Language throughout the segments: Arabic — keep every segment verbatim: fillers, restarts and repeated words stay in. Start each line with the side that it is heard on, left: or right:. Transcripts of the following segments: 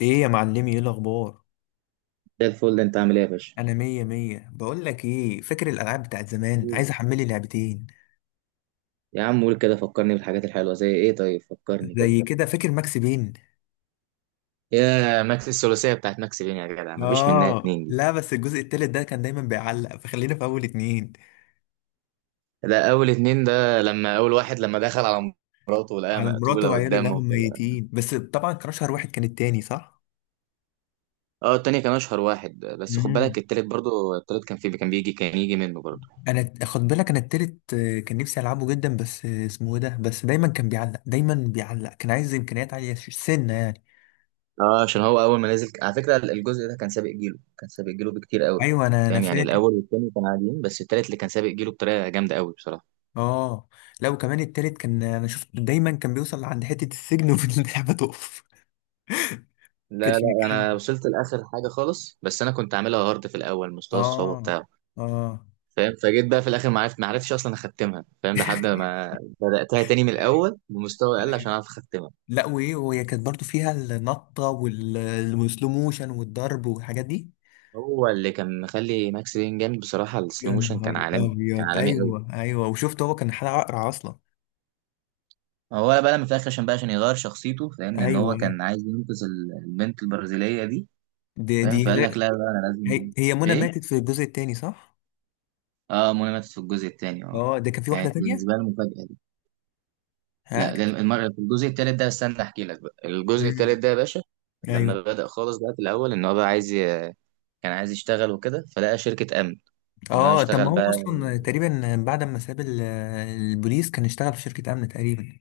left: ايه يا معلمي؟ ايه الاخبار؟
right: زي الفل. انت عامل ايه يا باشا؟
left: انا مية مية. بقول لك ايه فاكر الالعاب بتاعت زمان. عايز
right: مم.
left: احملي لعبتين
right: يا عم قول كده، فكرني بالحاجات الحلوه زي ايه، طيب فكرني كده.
left: زي كده. فاكر ماكس بين؟
right: يا ماكس، الثلاثيه بتاعت ماكس بين يا جدع مفيش منها
left: اه
right: اتنين دي.
left: لا بس الجزء التالت ده كان دايما بيعلق فخلينا في اول اتنين.
right: ده اول اتنين، ده لما اول واحد لما دخل على مراته ولقاها
left: على مراته
right: مقتوله
left: وعياله اللي
right: قدامه
left: هم
right: وكده.
left: ميتين، بس طبعا كان اشهر واحد كان التاني صح.
right: اه التاني كان اشهر واحد، بس خد بالك
left: امم
right: التالت برضه، التالت كان في، كان بيجي، كان يجي منه برضه.
left: انا، خد بالك، انا التالت، آه، كان نفسي العبه جدا بس آه، اسمه ايه ده، بس دايما كان بيعلق دايما بيعلق، كان عايز امكانيات عالية ش- سنة يعني.
right: اه عشان هو اول ما نزل، على فكره الجزء ده كان سابق جيله كان سابق جيله بكتير قوي.
left: ايوه انا انا
right: فاهم؟ يعني
left: فاكر.
right: الاول والتاني كانوا عاديين، بس التالت اللي كان سابق جيله بطريقه جامده قوي بصراحه.
left: اه لا وكمان التالت كان، انا شفت دايما كان بيوصل عند حتة السجن واللعبة تقف.
right: لا
left: كانش
right: لا
left: بيكمل.
right: انا وصلت لاخر حاجه خالص، بس انا كنت عاملها هارد في الاول، مستوى الصعوبه
left: اه،
right: بتاعه
left: اه،
right: فاهم، فجيت بقى في الاخر ما عرفت ما عرفتش اصلا اختمها فاهم، لحد ما بداتها تاني من الاول بمستوى اقل عشان
left: أيوة.
right: اعرف اختمها.
left: لا وايه وهي كانت برضو فيها النطة وال- والسلو موشن والضرب والحاجات دي.
right: هو اللي كان مخلي ماكس بين جامد بصراحه السلو
left: يا
right: موشن، كان
left: نهار
right: عالمي كان
left: ابيض،
right: عالمي قوي.
left: ايوه ايوه. وشفت هو كان حلقة اقرع اصلا.
right: هو بقى لما في الاخر عشان بقى، عشان يغير شخصيته فاهم، لان
left: ايوه
right: هو
left: ايوه.
right: كان عايز ينقذ ال- البنت البرازيليه دي.
left: دي
right: فاهم؟
left: دي
right: فقال لك
left: غير.
right: لا بقى انا
left: هي,
right: لازم.
left: هي منى ماتت
right: ايه.
left: في الجزء التاني صح؟
right: اه منى ماتت في الجزء التاني اه.
left: اه ده كان في واحدة
right: كانت
left: تانية؟
right: بالنسبه لي مفاجاه.
left: ها؟
right: لا ده المر... في الجزء الثالث ده، استنى احكي لك بقى الجزء
left: مم.
right: الثالث ده يا باشا.
left: ايوه.
right: لما بدأ خالص بقى في الاول ان هو بقى عايز ي... كان عايز يشتغل وكده، فلقى شركة امن. ان هو
left: اه طب
right: يشتغل
left: ما
right: بقى،
left: هو اصلا تقريبا بعد ما ساب ال- البوليس كان اشتغل في شركة امن تقريبا.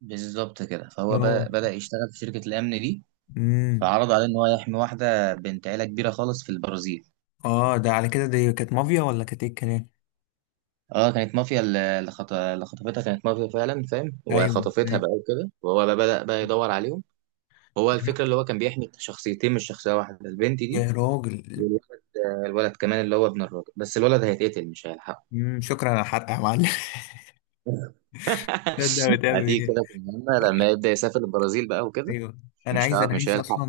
right: بالظبط كده، فهو
left: اه.
right: بقى بدأ يشتغل في شركة الامن دي.
left: امم.
right: فعرض عليه ان هو يحمي واحدة بنت عيلة كبيرة خالص في البرازيل.
left: اه ده على كده دي كانت مافيا ولا كانت ايه الكلام؟
right: اه كانت مافيا، ال- اللي خط... اللي خطفتها كانت مافيا فعلا فاهم،
left: ايوه
right: وخطفتها
left: ايوه.
right: بقى وكده، وهو بقى بدأ بقى يدور عليهم. هو الفكرة اللي هو كان بيحمي شخصيتين مش شخصية واحدة، البنت دي
left: يا راجل.
right: والولد. آه، الولد كمان اللي هو ابن الراجل، بس الولد هيتقتل مش هيلحقه.
left: امم شكرا على الحرق يا معلم. ده ده بتعمل
right: هتيجي
left: ايه؟
right: كده في المهمة لما يبدأ يسافر البرازيل بقى وكده.
left: ايوه. انا
right: مش
left: عايز
right: هعرف،
left: انا
right: مش
left: عايز
right: هيلحق.
left: اصلا.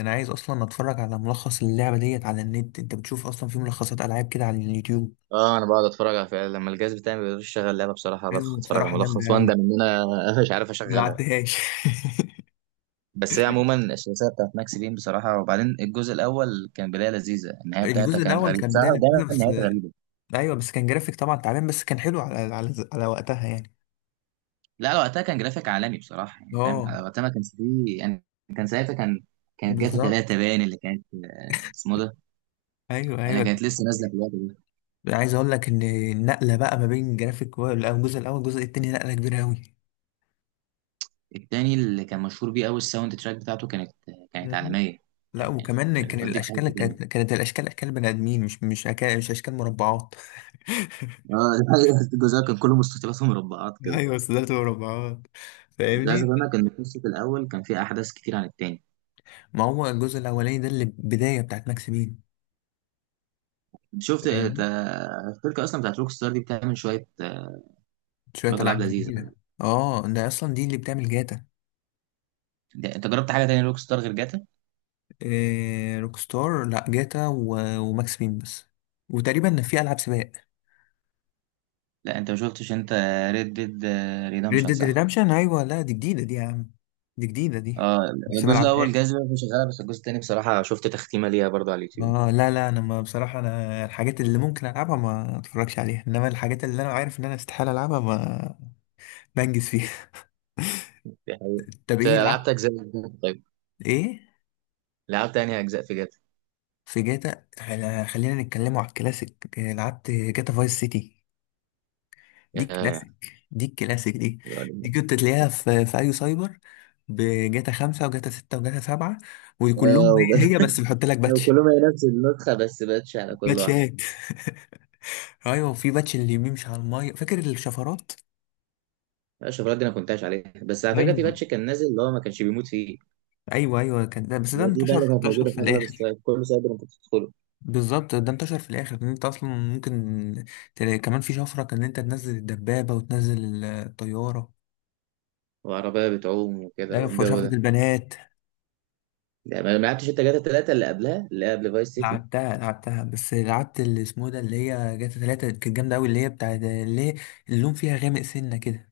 left: انا عايز اصلا اتفرج على ملخص اللعبه ديت على النت. انت بتشوف اصلا في ملخصات العاب كده على اليوتيوب؟
right: اه انا بقعد اتفرج على، فعلا لما الجهاز بتاعي ما بيقدرش يشغل لعبه بصراحه بدخل
left: ايوه
right: اتفرج على
left: بصراحه جامده
right: ملخص،
left: قوي.
right: واندم ان انا مش عارف
left: ما
right: اشغلها.
left: لعبتهاش.
right: بس هي عموما الثلاثيه بتاعت ماكس بين بصراحه، وبعدين الجزء الاول كان بدايه لذيذه، النهايه بتاعتها
left: الجزء
right: كانت
left: الاول
right: غريبه
left: كان بدايه
right: بصراحه، دايما
left: لذيذه بس.
right: النهايات غريبه.
left: ايوه بس كان جرافيك طبعا تعبان، بس كان حلو على على, على وقتها يعني.
right: لا على وقتها كان جرافيك عالمي بصراحه يعني، فاهم
left: اه.
right: على وقتها ما كانش فيه يعني. كان ساعتها كان، كانت جاتا
left: بالظبط.
right: تلاتة باين اللي كانت، آه، اسمه ده.
left: ايوه
right: انا
left: ايوه.
right: كانت لسه نازله في الوقت ده.
left: يعني عايز اقول لك ان النقله بقى ما بين جرافيك و- الجزء الاول والجزء التاني نقله كبيره قوي.
right: التاني اللي كان مشهور بيه قوي الساوند تراك بتاعته، كانت كانت
left: مم.
right: عالميه.
left: لا
right: يعني
left: وكمان
right: كانت
left: كان
right: بتوديك في
left: الاشكال
right: حته
left: كانت
right: تانيه.
left: كانت الاشكال اشكال بني ادمين، مش مش أكا... مش اشكال مربعات.
right: اه الجزء كان كله مستطيلات ومربعات كده.
left: ايوه بس ده مربعات.
right: للاسف
left: فاهمني.
right: انا كان القصه الاول كان فيه احداث كتير عن التاني.
left: ما هو الجزء الاولاني ده اللي بدايه بتاعت ماكس بين.
right: شفت آه،
left: فاهمني؟
right: تا- الشركه اصلا بتاعت روك ستار دي بتعمل شويه، آه،
left: شويه
right: شويه العاب
left: العاب
right: لذيذه.
left: جديده. اه ده اصلا دي اللي بتعمل جاتا.
right: ده- انت جربت حاجه تانية روك ستار غير جاتا؟
left: إيه روك ستار، لا جاتا و- وماكس بين بس. وتقريبا في العاب سباق.
right: لا انت ما شفتش انت، ريد ديد
left: ريد
right: ريدمشن
left: ديد
right: صح.
left: ريدمشن، ايوه لا دي جديده دي يا عم. دي جديده دي.
right: اه
left: لسه ما
right: الجزء الاول
left: لعبتهاش.
right: جايز بقى مش شغاله، بس الجزء التاني بصراحه شفت تختيمه ليها برضه على اليوتيوب.
left: اه لا لا، انا ما، بصراحه انا الحاجات اللي ممكن العبها ما اتفرجش عليها، انما الحاجات اللي انا عارف ان انا استحاله العبها ما بنجز فيها.
right: دي حقيقة.
left: طب
right: انت
left: ايه
right: لعبت
left: لعبت؟
right: اجزاء جديدة؟ طيب
left: ايه.
right: لعبت انهي اجزاء في جاتا؟
left: في جاتا خل- خلينا نتكلموا على الكلاسيك. إيه، لعبت جاتا فايس سيتي. دي
right: ياه.
left: الكلاسيك. دي الكلاسيك دي. دي كنت تلاقيها في في اي سايبر. بجاتا خمسة وجاتا ستة وجاتا سبعة.
right: اه
left: وكلهم
right: وب-
left: هي هي، بس بيحط لك باتش.
right: وكلهم هي نفس النسخه بس باتش على كل واحده.
left: باتشات. ايوه، وفي باتش اللي بيمشي على المية. فاكر الشفرات؟
right: اشوف دي، انا كنت عايش عليها. بس على فكره في
left: ايوه
right: باتش كان نازل اللي هو ما كانش بيموت فيه.
left: ايوه ايوه، كان ده. بس ده
right: اللي هو دي بقى
left: انتشر
right: اللي كانت
left: انتشر
right: موجوده
left: في
right: في اغلب
left: الاخر.
right: السايبر، كل سايبر انت بتدخله.
left: بالظبط، ده انتشر في الاخر ان انت اصلا ممكن تلاقي كمان في شفرة كان ان انت تنزل الدبابة وتنزل الطيارة.
right: وعربيه بتعوم وكده
left: ايوه في
right: والجو
left: شفرة
right: ده.
left: البنات.
right: يعني ما ما لعبتش انت جاتا الثلاثه اللي قبلها، اللي قبل فايس سيتي؟
left: لعبتها لعبتها بس لعبت اللي اسمه ده اللي هي جاتا تلاتة كانت جامدة أوي، اللي هي بتاع ده- اللي هي اللون فيها غامق سنة كده.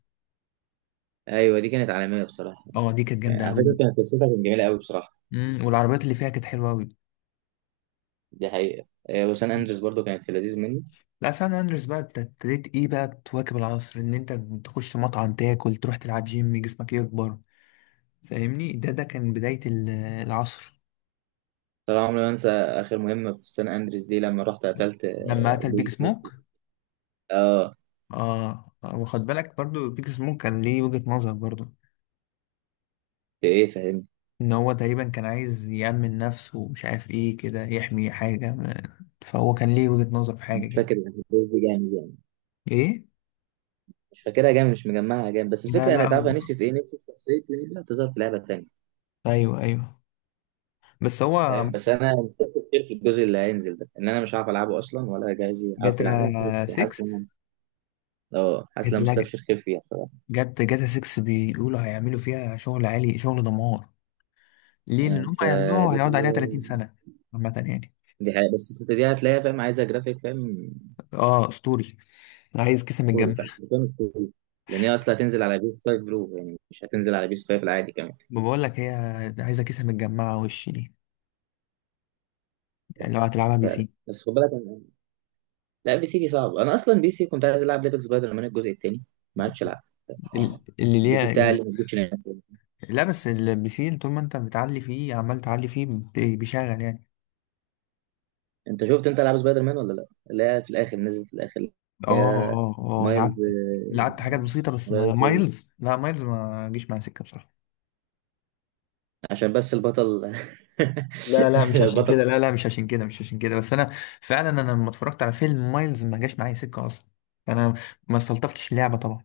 right: ايوه دي كانت عالميه بصراحه
left: اه دي كانت
right: يعني،
left: جامدة
right: على فكره
left: أوي.
right: كانت قصتها كانت جميله قوي بصراحه.
left: مم. والعربيات اللي فيها كانت حلوة أوي.
right: دي حقيقه. آه، وسان
left: مم.
right: اندريس برضو كانت في لذيذ مني.
left: لا سان أندريس بقى أنت ابتديت إيه بقى تواكب العصر، إن أنت تخش مطعم تاكل تروح تلعب جيم جسمك يكبر. فاهمني، ده ده كان بداية ال- العصر.
right: طبعا عمري ما انسى اخر مهمه في سان اندريس دي لما رحت قتلت،
left: لما مم.
right: آه،
left: قتل
right: بيج
left: بيج
right: سموك.
left: سموك.
right: اه
left: اه آه، واخد بالك برضو بيج سموك كان ليه وجهة نظر برضو.
right: في ايه فاهم.
left: ان هو تقريبا كان عايز يأمن نفسه ومش عارف ايه كده، يحمي حاجة ما- فهو كان ليه وجهة نظر في حاجة
right: مش
left: كده.
right: فاكر الأحداث دي جامد يعني،
left: ايه.
right: مش فاكرها جامد، مش مجمعها جامد، بس
left: لا
right: الفكره، انا
left: لا
right: تعرف
left: هو.
right: أنا نفسي في ايه؟ نفسي في شخصيه لعبه تظهر في لعبه تانيه.
left: ايوه ايوه بس هو.
right: فاهم؟ بس انا متأسف كتير في الجزء اللي هينزل ده ان انا مش عارف العبه اصلا، ولا جاهز عارف يلعبه،
left: جاتا
right: بس حاسس
left: ستة.
right: ان أنا- اه حاسس ان
left: جاتا
right: أنا
left: لا.
right: مستبشر خير فيها بصراحه.
left: جاتا جاتا ستة بيقولوا هيعملوا فيها شغل عالي شغل دمار. ليه؟
right: يعني
left: لان هم
right: انت،
left: هيعملوها
right: دي
left: هيقعد عليها ثلاثين سنة. عامة يعني.
right: دي حقيقة، بس أنت دي هتلاقيها فاهم عايزه جرافيك فاهم،
left: اه اسطوري. عايز كيسة
right: كوري
left: متجمعة.
right: فاهم، فاهم كوري. لان هي اصلا هتنزل على بيس خمسة برو يعني، مش هتنزل على بيس خمسة العادي كمان.
left: ما بقول لك هي عايزة كيسة متجمعة وش دي. يعني لو هتلعبها بي
right: ف-
left: سي.
right: بس خد بالك، لا بي سي دي صعب، انا اصلا بي سي كنت عايز العب ليفل سبايدر مان الجزء الثاني، ما عرفتش العب.
left: ال- اللي
right: البي سي
left: ليها.
right: بتاعي اللي موجودش هناك.
left: لا بس البي سي طول ما انت بتعلي فيه عمال تعلي فيه بي- بيشغل يعني.
right: انت شفت انت العاب سبايدر مان ولا لا؟ اللي هي في الاخر نزل في الاخر، اللي
left: اه
right: هي
left: اه اه. لعبت.
right: مايلز.
left: لعبت حاجات بسيطة بس، ما
right: آه،
left: مايلز، لا مايلز ما جيش معايا سكة بصراحة.
right: عشان بس البطل
left: لا لا مش عشان
right: البطل.
left: كده، لا لا مش عشان كده، مش عشان كده بس انا فعلا. انا لما اتفرجت على فيلم مايلز ما جاش معايا سكة اصلا. انا. ما استلطفتش اللعبة طبعا.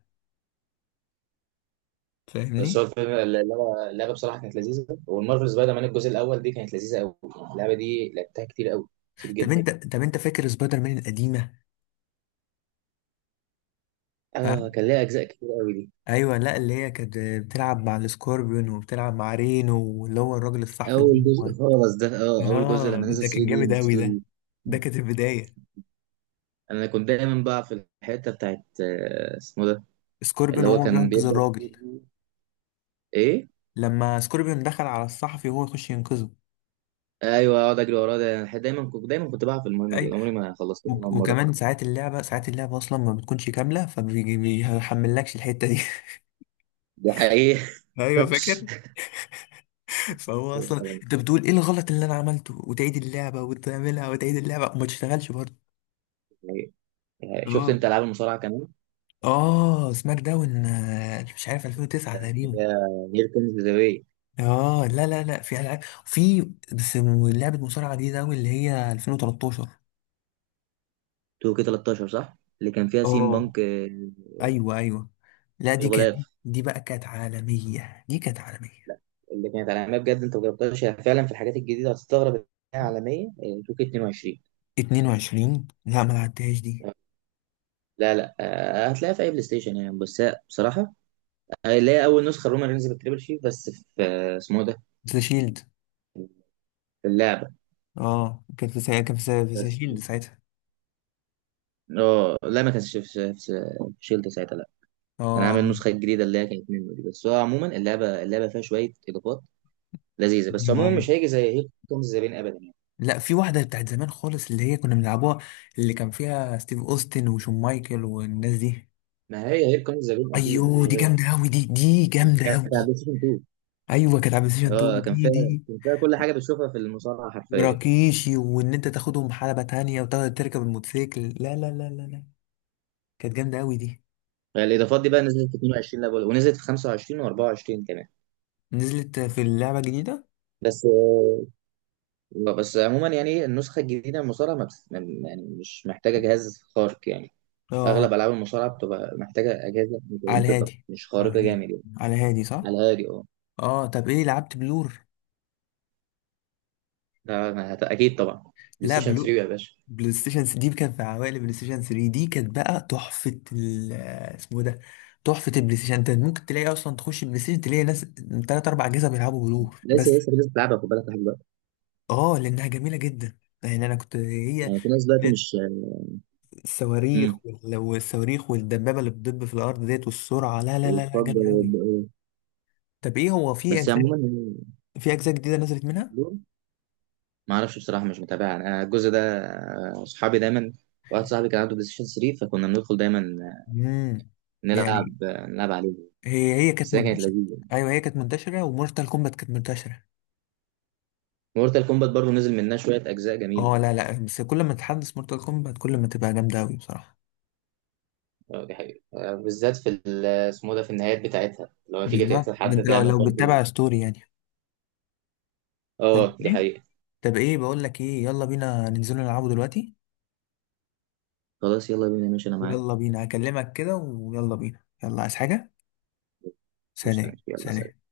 right: بس هو
left: فاهمني.
right: الفيلم، اللعبه، اللعبه بصراحه كانت لذيذه، والمارفل سبايدر مان الجزء الاول دي كانت لذيذه قوي. اللعبه دي لعبتها كتير قوي، كتير
left: طب
right: جدا.
left: انت طب انت فاكر سبايدر مان القديمة؟ ها.
right: اه كان ليها اجزاء كتير قوي دي.
left: ايوه لا اللي هي كانت بتلعب مع السكوربيون وبتلعب مع رينو واللي هو الراجل الصحفي ده.
right: اول جزء خالص ده، اه اول جزء
left: اه
right: لما
left: ده,
right: نزل
left: ده كان
right: ثلاثة دي
left: جامد
right: مش
left: قوي ده.
right: اتنين.
left: ده
right: دي
left: كانت البداية.
right: انا كنت دايما بقى في الحته بتاعت، آه، اسمه ده.
left: سكوربين
right: اللي هو
left: وهو
right: كان
left: بينقذ
right: بيبدا
left: الراجل.
right: يجيب- ايه.
left: لما سكوربين دخل على الصحفي وهو يخش ينقذه.
right: ايوه اقعد اجري وراه ده، أنا دايما كنت دايما كنت بقى في المهمه دي،
left: اي.
right: عمري ما خلصتها ولا
left: وك-
right: مره.
left: وكمان ساعات اللعبة ساعات اللعبة اصلا ما بتكونش كاملة فبيحملكش الحتة دي.
right: ده حقيقي.
left: ايوه فاكر. فهو اصلا انت بتقول ايه الغلط اللي انا عملته وتعيد اللعبة وتعملها وتعيد اللعبة وما تشتغلش برضه.
right: يعني شفت
left: اه
right: انت العاب المصارعه كمان؟
left: اه سماك داون آه، مش عارف ألفين وتسعة تقريبا.
right: هي هير كومز ذا واي.
left: اه لا لا لا في العاب في. بس لعبه مصارعه جديده قوي اللي هي ألفين وتلتاشر.
right: تو كيه تلتاشر صح اللي كان فيها سيم
left: اه
right: بانك. آه،
left: ايوه ايوه. لا دي كانت،
right: الغلاف
left: دي بقى كانت عالميه دي كانت عالميه.
right: اللي كانت عالميه بجد، انت ما جربتهاش؟ هي فعلا في الحاجات الجديده هتستغرب إنها عالميه. آه، تو كيه اتنين وعشرين.
left: اتنين وعشرين لا ما لعبتهاش دي.
right: لا لا، آه، هتلاقيها في اي بلاي ستيشن يعني، بس هي بصراحه، آه، اللي هي اول نسخه رومان رينز بالتريبل شيف، بس في، آه، اسمه إيه ده،
left: ذا شيلد.
right: في اللعبه.
left: اه كانت في سا... كان في سا... في ذا
right: بس
left: شيلد ساعتها.
right: اه لا، ما كانش في، في- في شيلد ساعتها لا. كان عامل
left: اه
right: النسخه الجديده اللي هي كانت منه دي، بس هو عموما اللعبه، اللعبه فيها شويه اضافات لذيذه، بس
left: ايوه
right: عموما
left: ايوه.
right: مش هيجي زي هير كومز ذا بين ابدا يعني.
left: لا في واحده بتاعت زمان خالص اللي هي كنا بنلعبوها. اللي كان فيها ستيف اوستن وشون مايكل والناس دي.
right: ما هي هير كومز ذا بين اكيد
left: ايوه
right: مفيش
left: دي
right: غيرها.
left: جامده قوي دي دي جامده
right: كانت على
left: قوي.
right: بلاي ستيشن اتنين.
left: ايوه كانت على بلاي ستيشن
right: اه كان فيها،
left: اتنين دي دي.
right: كان فيها كل حاجه بتشوفها في المصارعه حرفيا.
left: وراكيشي وان انت تاخدهم حلبة تانية وتاخد تركب الموتوسيكل، لا لا لا لا لا كانت جامدة قوي دي.
right: الاضافات دي بقى نزلت في اتنين وعشرين، لا بقول- ونزلت في خمسة وعشرين و24 كمان.
left: نزلت في اللعبة الجديدة.
right: بس آه، آه، بس عموما يعني النسخة الجديدة من المصارعة ما بس يعني، يعني مش محتاجة جهاز خارق يعني.
left: اه
right: أغلب ألعاب المصارعة بتبقى محتاجة أجهزة
left: على
right: متوسطة
left: الهادي.
right: مش
left: على
right: خارقة
left: الهادي.
right: جامد يعني.
left: على الهادي
right: على
left: صح.
right: الهادي أه.
left: اه طب ايه لعبت بلور؟
right: لا، ما هت- أكيد طبعا، بلاي
left: لا
right: ستيشن
left: بلور.
right: تلاتة يا باشا.
left: بلاي ستيشن تلاتة دي كانت في عوائل، بلاي ستيشن تلاتة دي كانت بقى تحفة ال اسمه إيه ده، تحفة البلاي ستيشن. انت ممكن تلاقي اصلا تخش البلاي ستيشن تلاقي ناس تلات اربع اجهزة بيلعبوا بلور بس.
right: لسه لسه في ناس بتلعبها خد بالك لحد دلوقتي.
left: اه لانها جميلة جدا. يعني انا كنت، هي
right: يعني في ناس دلوقتي مش. امم.
left: الصواريخ وال- والصواريخ والدبابة اللي بتدب في الأرض ديت والسرعة، لا لا لا لا
right: وتفضل.
left: جامد أوي. طب إيه هو في
right: بس
left: أجزاء،
right: عموما يعني،
left: في أجزاء جديدة نزلت منها؟
right: ما اعرفش بصراحه مش متابع انا الجزء ده. آه، اصحابي دايما، واحد صاحبي كان عنده بلاي ستيشن تلاتة فكنا بندخل دايما
left: امم. يعني
right: نلعب نلعب عليه.
left: هي هي كانت
right: بس هي كانت
left: منتشرة.
right: لذيذه.
left: أيوه هي كانت منتشرة ومورتال كومبات كانت منتشرة.
right: مورتال كومبات برضو نزل منها شوية أجزاء جميلة.
left: أه لا لا بس كل ما تحدث مورتال كومبات كل ما تبقى جامدة أوي بصراحة.
right: آه، دي حقيقة. آه، بالذات في ال- اسمه ده، في النهايات بتاعتها لو تيجي
left: بالظبط،
right: تقتل
left: ده
right: حد
left: أنت لو
right: تعمل
left: لو
right: برضه.
left: بتتابع ستوري يعني.
right: اه دي
left: فاهمني؟
right: حقيقة.
left: طب إيه، بقول لك إيه، يلا بينا ننزلوا نلعبوا دلوقتي.
right: خلاص يلا بينا ماشي، أنا معاك.
left: يلا بينا. هكلمك كده ويلا بينا. يلا عايز حاجة؟
right: مش
left: سلام
right: تمام. يلا
left: سلام.
right: سلام.